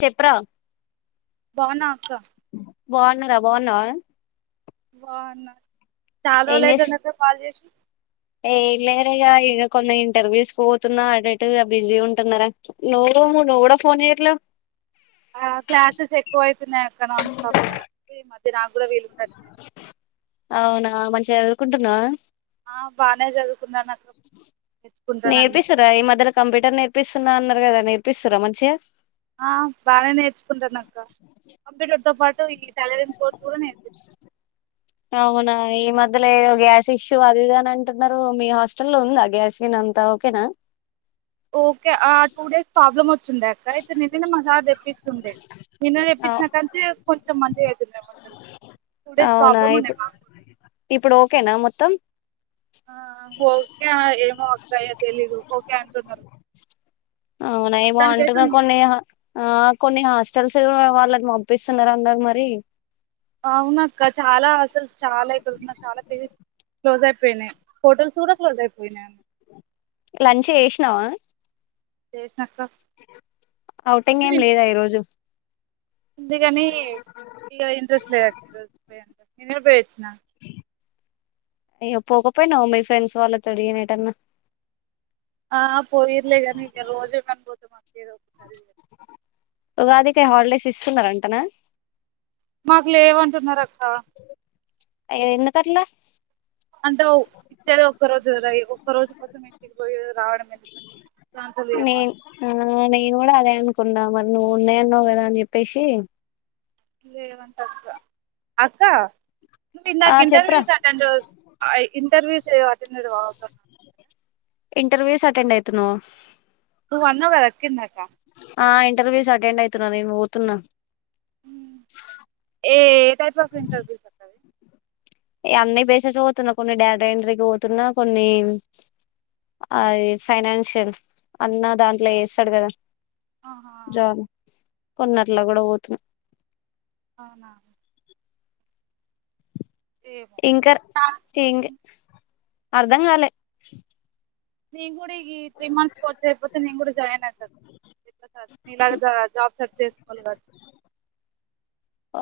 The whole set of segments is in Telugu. చెప్రా బావున్నా అక్క బాన్నా కదా బాగున్నావా వాన చాలా ఏం రోజులు చేస్ అయితాంది అక్క కాల్ చేసి ఏ లేర ఇయ కొన్ని ఇంటర్వ్యూస్ పోతున్నా అటు ఇటుగా బిజీ ఉంటున్నారా నువ్వు నువ్వు కూడా ఫోన్ చెయ్యట్లే ఆ క్లాసెస్ ఎక్కువ అవుతున్నాయి అక్క నాన్ స్టాప్ గా ఈ మ దినాక్ అవునా మంచిగా ఎదురుకుంటున్నా ఆ బానే చదువుకున్నాను అక్క నేర్చుకుంటాను అన్ని నేర్పిస్తార ఈ మధ్యలో కంప్యూటర్ నేర్పిస్తున్నాను కదా నేర్పిస్తుారా మంచిగా ఆ బాగానే నేర్చుకుంటాను అక్క కంప్యూటర్ తో పాటు సలరీ కోర్చ కూడా కూడా నేర్పి అవునా ఈ మధ్యలోో గ్యాస్ ఇష్యూ అదిది అని అంటున్నారు మీ హాస్ట లో ఉందా గ్యాస్ విన్ంతా ఓకేనా ఓకే టూ డేస్ ప్రాబ్లమ్ ర్ుండక అయితే నిన్న మా సార్ తెప్పిండే నిన్న అవు తెప్పినాకంటే కొంచెం మంచిగా అవుతుండే వంటలు టూ డేస్ అవునా ప్రాబ్లమ్ ఉండ ఇప్పుడు మా ఇప్పుడు ఓకేనా మొత్తం ఓకే ఆ, ఏమో అక్క ఇగ తెలీదు ఓకే అంటున్నారు అవునాయి మొత్తానికైతే బాగుంట ఉంది కొన్ని ఆ కొన్ని హాస్ తెలిసి కూడా వాళ్ళని పంపిస్తున్నారు అన్నారు మరి అవునక్కా చాలా అసలు చాలా ఇక్కడన్నా చాలా తెస్ క్లోజ్ అయిపోయినాయి హోటల్స్ కూడా క్లోజ్ అయిపోయినాయి లంచ్ చేసినావా చేసిన ఓటింగ్ ఏం లేదా ఈరోజు ఉందికానీ ఇగ ఇంట్రెస్ట్ లేదు లే ఎండనబడవోచ్చిన అయ్యో పోకపోయినా మీ ఫ్రెండ్స్ వాళ్ళ తోని ఎటన్నా ఆ పోయిర్లే కానీ ఇంక రోజు కనపా ఏదో ఒక సారి ఉగాదికి హాలిడేస్ ఇస్తున్నార అంటనా మాకు లేవంటున్నారు అక్ అయ్యో ఎందుకట్లా అంటే ఓ ఇచ్చేది ఒక్క రోజు ఒక్క రోజు కోసం ఇంటికి పోయి రావడం ఎందుకని ప్రంతలుయ నేను అంట ఆ నేను కూడా అదే అనుకున్నా మరి నువ్వు ఉన్నాయన్నావు కదా అని చెప్పేసి లేవంత అక్క ఆ ఇందాక చెప్పరా ఇంటర్వ్యూస్ అటెండ్ అయి ఇంటర్వ్యూస్ చే వాటి మీద వాగుత ఇంటర్వ్యూస్ అటెండ్ అయితున్నావ్ నువ్వు అన్నావు కదా అక్క ఇందాక ఆ ఇంటర్వ్యూస్ అటెండ్ అయితున్నా నేను పోతున్నా ఏ ఏ టైప్ ఆఫ్ ఇంటర్వ్యూస్ అక్క అన్ని బేసేస్ పోతున్నా కొన్ని డేటాఎంట్రీకి పోతున్నా కొన్ని అది ఫైనాన్షియల్ అన్న దాంట్లో ఏస్తాడు కదా ఆహా ఆ కొన్నట్లా గూడా వోతున్నా అవునా ఏమో ఇంకా ఇంగ్ అర్ధం గాలే నెన్ గూడా ఈ త్రీ మంత్స్ కోర్స్ అయిపోతే నేను కూడా జాయిన్ అయిత మీలాగా జాబ్ సెర్చ్ చేసు కల్లుదాచ్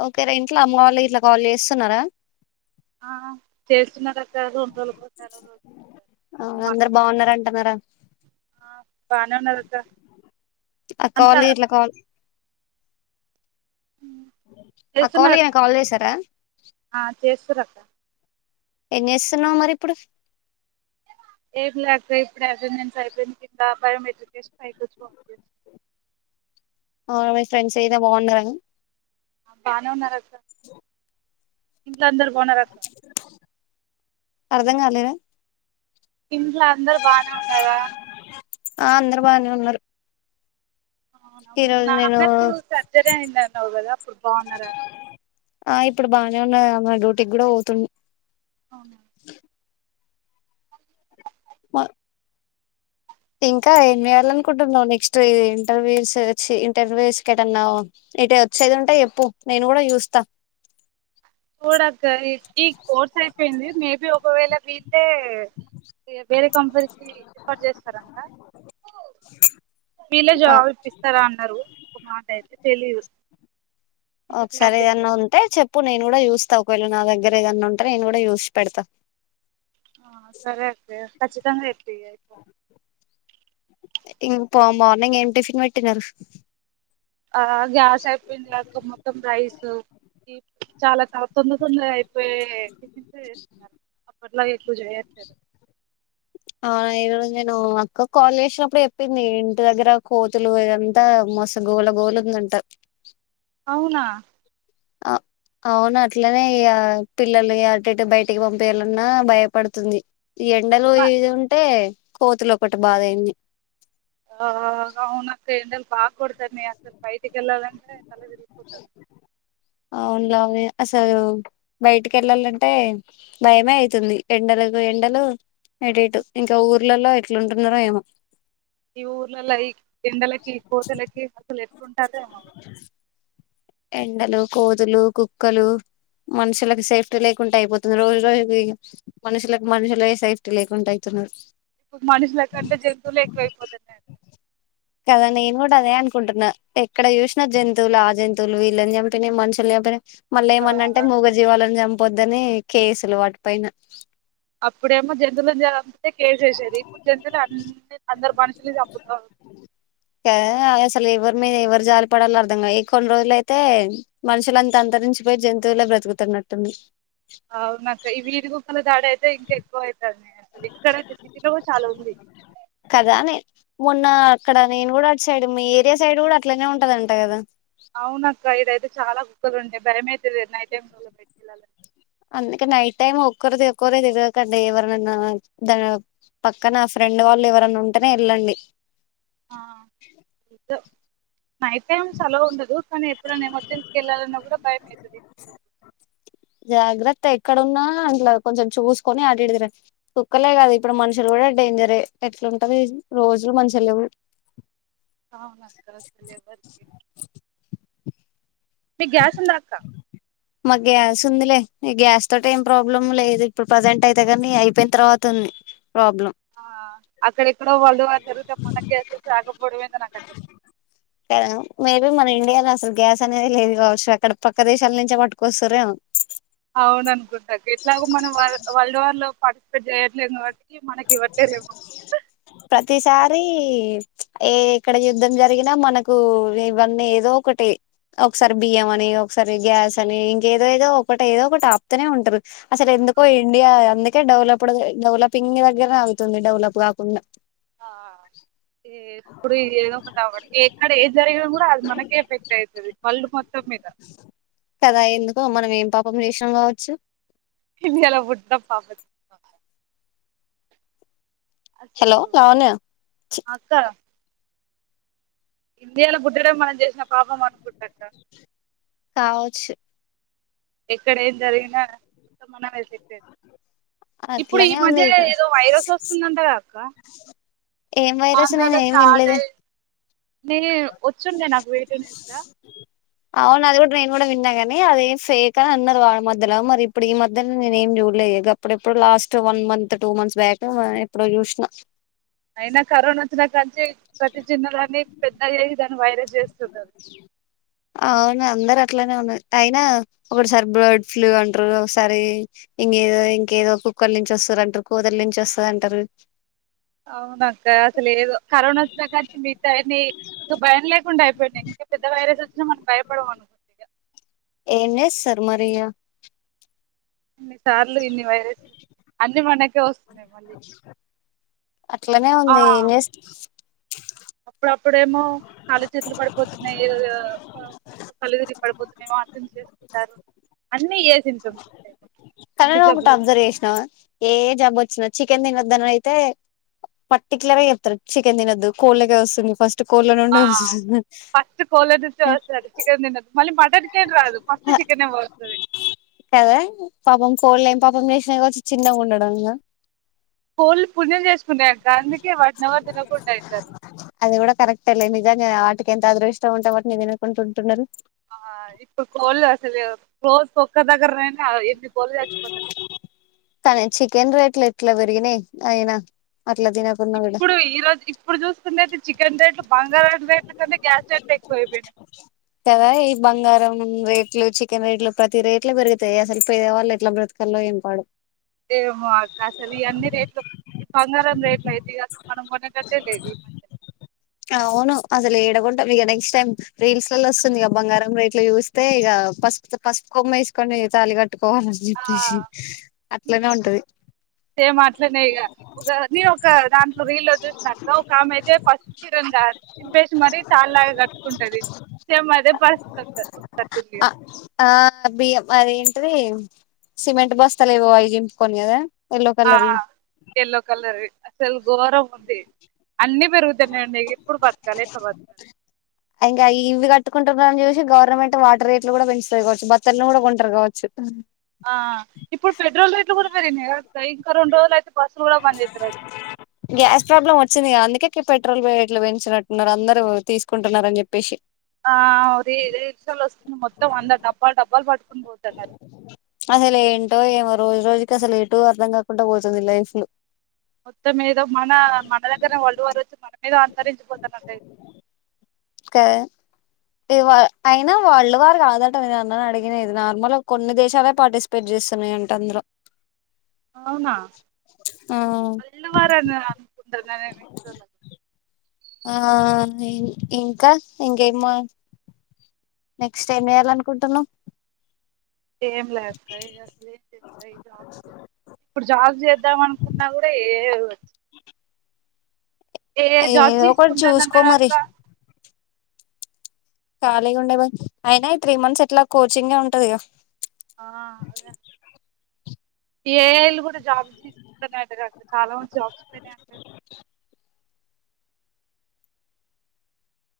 ఓకేరా ఇంట్లో అమ్మ వాళ్ళు ఇట్లా కాల్ చేస్తున్నారా ఆ చేస్తున్నారు రకా ఆ ఒకసారి అందరు మాట్లాడతారు బావున్నారంటున్నారా బాగానే ఉన్నారు అక్క అంతా అక్కవాళ్ళు గిట్లా కాల్ అక్క వాళ్ళు చేస్తున్నారు ఈయన కాల్ చేసారా ఆ చేస్తురక్క ఏం చేస్తున్నావు మరి ఇప్పుడు ఏం లే అక్క ఇప్పుడే అటెండెన్స్ అయిపోయింది కింద బయోమెట్రిక్ వేసి బయటికి వచ్చా ఫోన్ చేస్తున అవును మీ ఫ్రెండ్స్ అయితే బావుండదని బానే ఉన్నారక్క ఇంట్లో అందరు బావున్నారా అక్క అర్థం కాలేదా ఇంట్ల అందరు బానే ఉన్నారా ఆ అందరు బానే ఉన్నారు ఈ రోజు నేను నాన్నకు సర్జరీ అయ్యింది అన్నావ్ కదా ఇప్పుడు బావున్నారా ఆ ఇప్పుడు బానే ఉన్నాడు డ్యూటీకి కూడా పోతుండు అవునా బ ఇంకా ఏం జెయ్యాలి అనుకుంటున్నావు, నెక్స్ట్ ఇంటర్వ్యూస్ వచ్చి ఇంటర్వ్యూస్ ఎటన్నా ఎటు వచ్చేది ఉంటే చేప్పు నేను కూడా చూస్తా చూడక్క ఇ ఈ కోర్స్ అయిపోయింది మేబి ఒకవేళ ఇ అంటే వేరే కంపెనీకి రిఫర్ చేస్తారంట, వీళ్ళే ఆ జాబ్ ఇప్పిస్తారా అన్నారు ఒక మాట అయితే తెలీదు ఇంకా క్లారిటీ ఒకసారేదన్న లేదు ఉంటే చెప్పు నేను కూడా చూస్ ఒకవేళ నా దగ్గర ఏదన్నా ఉంటే నేను కూడా జుసి పెడతా ఆ సరే అయ్యితే కచ్చితంగా ఇంకో మార్నింగ్ ఏం టిఫిన్ పెట్టినారు ఆ గ్యాస్ అయ్యిపోయింది. అక్క మొత్తం రైస్ చాలా త తొందర తొందరగా అయిపోయే చించ చేస్తున్నారు. అట్లాగే [unintelligible] అవునా ఏ నేను అక్క కాల్ చేసినప్పుడు చెప్పింది. ఇంటి దగ్గర కోతులు ఇదంతా మోసగోళగోలు ఉందంట. అవునా అవును అట్లనే పిల్లలు అటు, ఇటు బయటికి పంపేయాలన్నా భయపడుతుంది. ఎండలో ఏది ఉంటే కోతిలో ఒకటి బాధ అయింది. బా కొడతంది. అసలు బైటికి ఎల్లాలి అంటే అవును అన్నయ్య అసలు బయటికి ఎల్లలంటే భయమే అయితుంది. ఎండలకు ఎండలు ఎటటు ఇంకా ఊర్లలో ఎట్లుంటున్నారో ఏమో. ఈ ఊర్లలో ఈ ఎండలకి కోతలకి అసలు ఎ ఉంటదేమో. ఎండలు కోతులు, కుక్కలు మనుషులకు సేఫ్టీ లేకుండా అయిపోతుంది. రోజు రోజు ఇగ మనుషులకు మనుషులు సేఫ్టీ లేకుండ అయితున్నారు. ఎ మనుషుల కంటే జంతువులే ఎక్కువైపోతున్నాయి. కదా నేను కూడా అదే అనుకుంటున్నా ఎక్కడ జుషిన జంతువులే ఆ జంతువు వీళ్ళని చంపినవి, మనుషులు చంపినై మళ్ళీ ఆ ఏమన్న అంటే మగజీవాలని చంప పొద్దనే కేసులు వాటి పైన అప్పుడేమో జంతువులు అ కేసేసారు ఇప్పుడు చెతులు అ అందరు మనుషుల్ని చంపుతారు. మె మీరు ఎవరు జాలిపడాలో అర్థంగా ఏ కొన్ని రోజులు అయితే మనుషుల అంత అంతరించిపోయి జంతువులే బ్రతుకుతున్నట్టుంది. అవునక్క ఈ వీది కుక్కల దాడి అయితే ఇంకా ఎక్కువ అయి అసలు ఇక్కడతే సిటీక్కడ కూడా చాల ఉంది. కదా నే మొన్న అక్కడ నేను కూడా అటు సైడ్, మీ ఏరియా సైడ్ కూడా అట్లనే ఉంటదంట కదా. అవునక్క ఇదైయితే చాలా కుక్కలుంటాయి. భయమైతుంది నైట్ టై పెట్ అందుకే నైట్ టైమ్ ఒక్కరుది ఒ ఒకరే తెకండి, ఎవరనా దా పక్కన ఫ్రెండ్ వాళ్ళు ఎవరనా ఉంటేనే వెళ్ళం. డి ఆ అయితేం సలవు ఉండదు. కానీ ఎప్పుడైనా ఎమర్జెన్సీకి వెళ్ళాలన్నా కూడా భయం అవుతుంది. జాగ్రత్త ఎక్కడున్నా ఇంట్లా కొంచెం చూసుకొని అటు ఇటు తిరగండి. కుక్కలే కాదు ఇప్పుడు మనుషులు కూడా డేంజర్ ఎట్లుంటంది రోజులు మంచిగాలేవ్. అవునక్క [inaudible] మీకు గ్యాస్ ఉందక్క మా గ్యాస్ ఉందిలే ఈ గ్యాస్ తోటి ఏం ప్రాబ్లం లేదు. ఇప్పుడు ప్రజెంట్ అయితే కానీ అయిపోయిన తర్వాత ఉంది. ప్రాబ్లం ఆ అక్కడెక్కడో వరల్డ్ వార్ జరిగితే మనకు గ్యాస్ రాకపోవడం ఏందో నాకు అర్థం అయితలేదు కా మేబీ మన ఇండియాలో అసలు గ్యాస్ అనేది లేదు కావచ్చు. అక్కడ పక్క దేశాల నుంచే పట్టుకొస్తారో ఏమో అవును అనుకుంటా ఎట్లాగో మనం వరల్డ్ వార్ లో పార్టిసిపేట్ చేయట్లేదు కాబట్టి మనకి ఇవ్వట్లేదు ఎమో ప్రతిసారి ఏ ఇక్కడ యుద్ధం జరిగినా మనకు ఇవన్నీ ఏదో ఒకటి ఒకసారి బియ్యం అని ఒకసారి గ్యాస్ అని ఇంకేదో ఏదో ఒకటి ఏదో ఒకటి ఆపుతూనే ఉంటారు. అసలు ఎందుకో ఇండియా అందుకే డెవలప్ డెవలపింగ్ దగ్గరనే అగుతుంది. డెవలప్ కాకుండా ఆ ఏప్పుడు ఏదో ఒకటి అవుడు ఎక్కడ ఏది జరిగిన కూడా అది మనకే ఎఫెక్ట్ అయితది. వరల్డ్ మొత్తం మీద ఒక రేషన్ కావచ్చు ఇండియాల పుట్టిన పాపం హలో అసలు లావణ్య అక్క ఇండియాలో పుట్టడం మనం చేసిన పాపం అనుకుంటా అక్క కావచ్చు ఎక్కడ ఏం జరిగినా మొత్తం మనమే ఎఫెక్ట్ అయితం. ఇప్పుడు ఈ అట్లనే ఉంది మధ్య ఇక్కడ ఏదో వైరస్ వస్తుందంట గా అక్క ఏం వైరస్ నేను ఆంధ్రాలో ఏం స్టార్ట్ వినలేదే అయి నే వచ్చుండే నాకు వేటు న్యూస్ ల అవును. అది కూడా నేను కూడా విన్నా గాని అదేం ఫేక్ అని అన్నరు. వాళ్ మధ్యల మరి ఇప్పుడు ఈ మధ్యలో నేను ఏం చూడలే గప్పుడు ఏప్పుడో last one month two months back ఎప్పుడో జుసినా అయినా కరోనా వచ్చినాకంచి ప్రతి చిన్న దాన్ని పెద్దగా చేసి దాన్ని వైరస్ చేస్తున్నారు అవును అందర ఆట్ ట్లానే ఉన్నా అయినా ఒకసారి బర్డ్ ఫ్లూ అంటారు. ఒకసారి ఇంకేదో ఇంకేదో కుక్కల నుంచి వస్తారు అంటారు. కూదరి నుంచి వస్తది అంటారు. అవునక్క అసలు ఏదో కరోనా వోచ్చిన కాంచీ మిగతాయి అన్ని భయం లేకుండా అయిపో వన్నీ ఇంకా పెద్ద వైరస్ వొచ్చిన మనం భయపడం. [inaudible] ఎన్నె సర్మరియా ఇన్ని సార్లు ఇన్ని వైరస్లు అన్ని మనకి కే వస్తున్నాయి మల్లి అట్లనే ఉందిం ఎం చేస్తం అప్పుడప్పుడేమో కాళ్ళు చేతులు పడిపోతున్నాయి. ఏదో కండ్లు తిరిగి పడిపోతున్నాయి ఏమో అర్థం చేసుకుంటారు. అన్నీ చేసింటమ్స్ [unintelligible] కనీ నువ్వు ఒకటి అబ్జర్వ్ చేసినవా ఏ జబ్బు వచ్చినా చికెన్ తినొద్దని అయితే పర్టిక్యలర్ గా చెప్తారు. చికెన్ తినొద్దు కోళ్లకే వస్తుంది ఫస్ట్ కోళ్ళ ఆ నుండే వస్తుంది ఫస్ట్ కోళ్ళ నుంచి వస్తది ఆట చెకేన్ తినద్దు మళ్ళీ మాటన్ కదా పాపం కోళ్లు ళం పాపం చేేసినా వచ్చి చిన్నగా ఉండడం ఇకా కోళ్ళు పుణ్యం చేసుకున్నాయక్క అందుకే వాటిని ఎవరు తినకుండా అయితారు అది కూడా కరెక్ట్ అల్జా ఆటి ఎంత అగృ ఇష్టం ఉంటా అటి నేను అనుకుంటుంటున్నారు ఆ ఇప్పు కోల్ అసలే వ ర్ోజ పొక్క దగరనా ఎది బల్దుచ్చ పద్ధతి ఇట్లా పెరిగిన అయినా అట్లా తినకున్నా కూడా ఇప్పుడు ఈరోోజు ఇప్పుడు చూసుకుంట అయితే చికెన్ రేట్లు బంగారా రేట్ల కంటే గ్యాస్ రేట్లు ఎక్కువయిపోయినాయి కదా ఈ బంగారం రేట్లు చికెన్ రేట్లు ప ఇరేట్లే పెరుగుతాయి అసలు పేవాళ్ళు ఎట్లా బ్రతకలో ఏంపాడు ఏమో అక్క అసలు ఈ అన్ని రేట్లు ఈ బంగారం రేట్లు అయితే అసలు మనం కొనేటట్టే లేదు ఈ మధ్య అవును అసలు ఏడకుంటాం ఇక నెక్స్ట్ టైమ్ రీల్స్ లోలో వస్తుంది ఇక బంగారం రేట్లు చూస్తే ఇక పసుపు పసు కొమ్మ ఇస్కండి తాలిగట్టు ఆ అట్లనే ఉంటది సేమ్ అట్లనే ఇక ఒక నను ఒక దాంట్లో రీల్లో చూసినా అక్క ఒక ఆమె అయితే పస్తు చీరగా చింపేసి మరీ తాలిలాగా కట్టుకుంటది సేమ్ అయితే పస్తు క అది ఏంటిది సిమెంట్ బస్తలు ఏవో అవి జింపుకని కదా ఎల్లో ఆ కలర్ వి ఎల్లో కలర్ అసలు గోరం [unintelligible] అన్ని పెరుగుతూనే ఉండాయి ఇప్పుడు బతకాలి ఎట్లా బతకాలి కుంటున్నని చూసి గవర్నమెంట్ వాటర్ రేట్లు కూడా పెంచుతాయి కావచ్చు బత్తలు కూడా కొంటారు కావచ్చు ఆ ఇప్పుడు పెట్రోల్ రేట్లు కూడ మరి న ఇంకా రెండు రోజులు అయితే బస్ కూడా బంద్ చేస్తారు అయితే వచ్చిందిగా అందుక పెట్రోల్ వేట్లు పెంచినట్టున్నారు అందరుూ తీసుకుంటున్నార అని చెప్పేసి ఆ రిక్షాలు వస్తుంది మొత్తం వంద డబ్బా డబ్బాాలు పట్ అసలు ఏంటో ఏమో రోజు రోజు అసలు ఎటు అర్థం కాకుండా పోతుంది లైఫ్లు మొత్తం మీదో మన మన దగ్గరనే వరల్డ్ వారు వచ్చి మన మీద అంతరించిపోతున్నట్ట ఒకే ఇ అయినా వరల్డ్ వారు కాదట అన్నని అడిగిన నార్మల్గా కొన్ని దేశాలే పార్టిసిపేట్ చేస్తున్నాయి అంట అందులో అవునా ఆ [unintelligible] ఆ ఇ ఇంకా ఇంకేమ నెక్స్ట్ ఏం చేయాల అనుకుంటున్నావు ఏం లేస్తయి అసలు చేస్తాయిబ్ ఇప్పుడుజాబ్ చేత వద్దాం అనుకున్నా కూడా ఏ వచ్చు వేరే జాబ్ ఏదో ఒకటి చూసుకుంటారంట చూసుకో మరి ఖాళీగా ఉండే అయినా త్రీ మంత్స్ ఎట్లా కోచింగే ఉంటది గా ఆ ఏఐ లు కూడా జాబ్ తీసుకుంటాన్నాడిక్ట చాలా మంది జాబ్స్ పోయినా అంట కదా